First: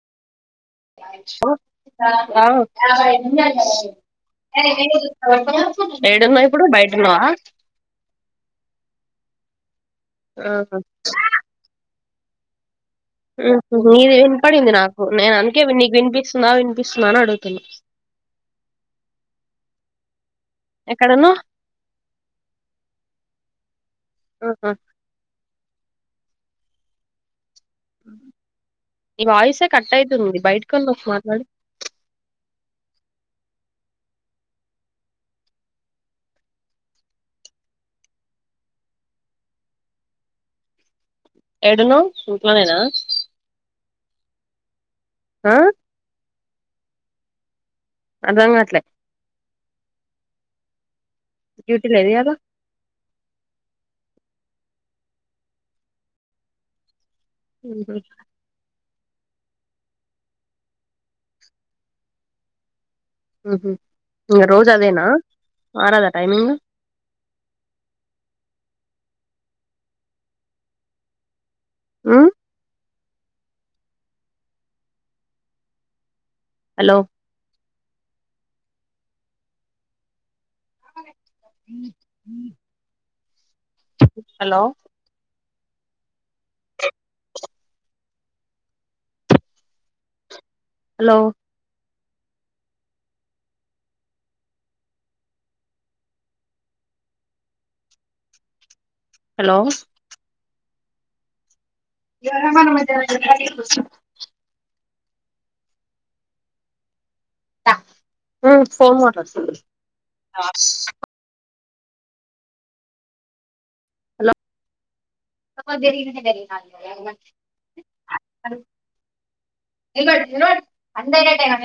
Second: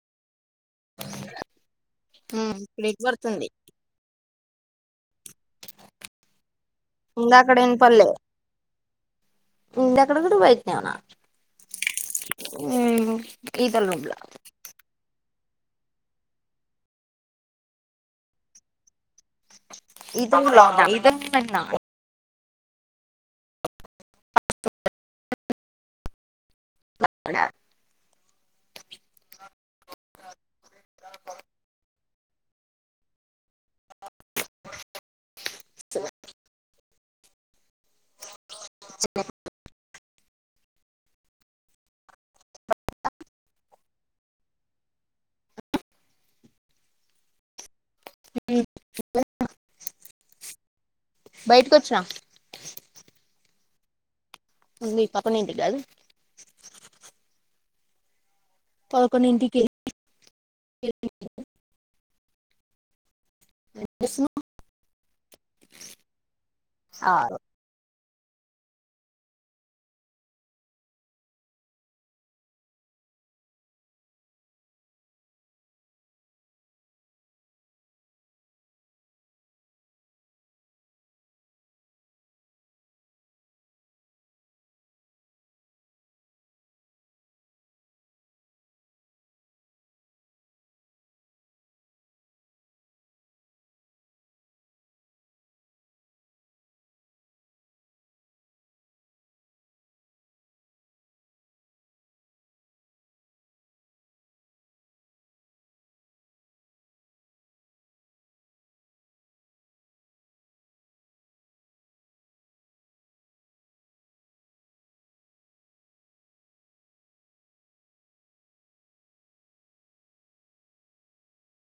ఉమ్ ఇప్పుడు ఇనపడుతుంది అ ఇ ఏడున్నా ఇప్పుడు బయటన్నావా ఇందాకడ ఇనపల్లే ఇందాకడ కూడా బయటనే ఉన్నా ఉ ఈతల రూమ్ నది లో ఇన్ పడింది నాకు నేను అంత క ఇకి వినిపిించస్తుందా వినిపిస్తుంద అడుగుతునే అస్ ఇత ఉ లో ఇత ఆ ఆ బ ఈ వాయిసే కట్ అవుతుంది బయటకన్న ఒక మాట్లాడు స చె ఎడును చూట్లోనేనా ఆ అదంగట్లే బయటకు ్యూటీ వచ్చినా లేదబ ఉ పప్పన ఏంటి కాదు ఉ పలకొని ఇంటికి రోజ అదేనా ఆారదా టైమింగ్ ఆ ఆ హలో హలో హలో హలో రమాన మైద ఫోన్ హలో అంద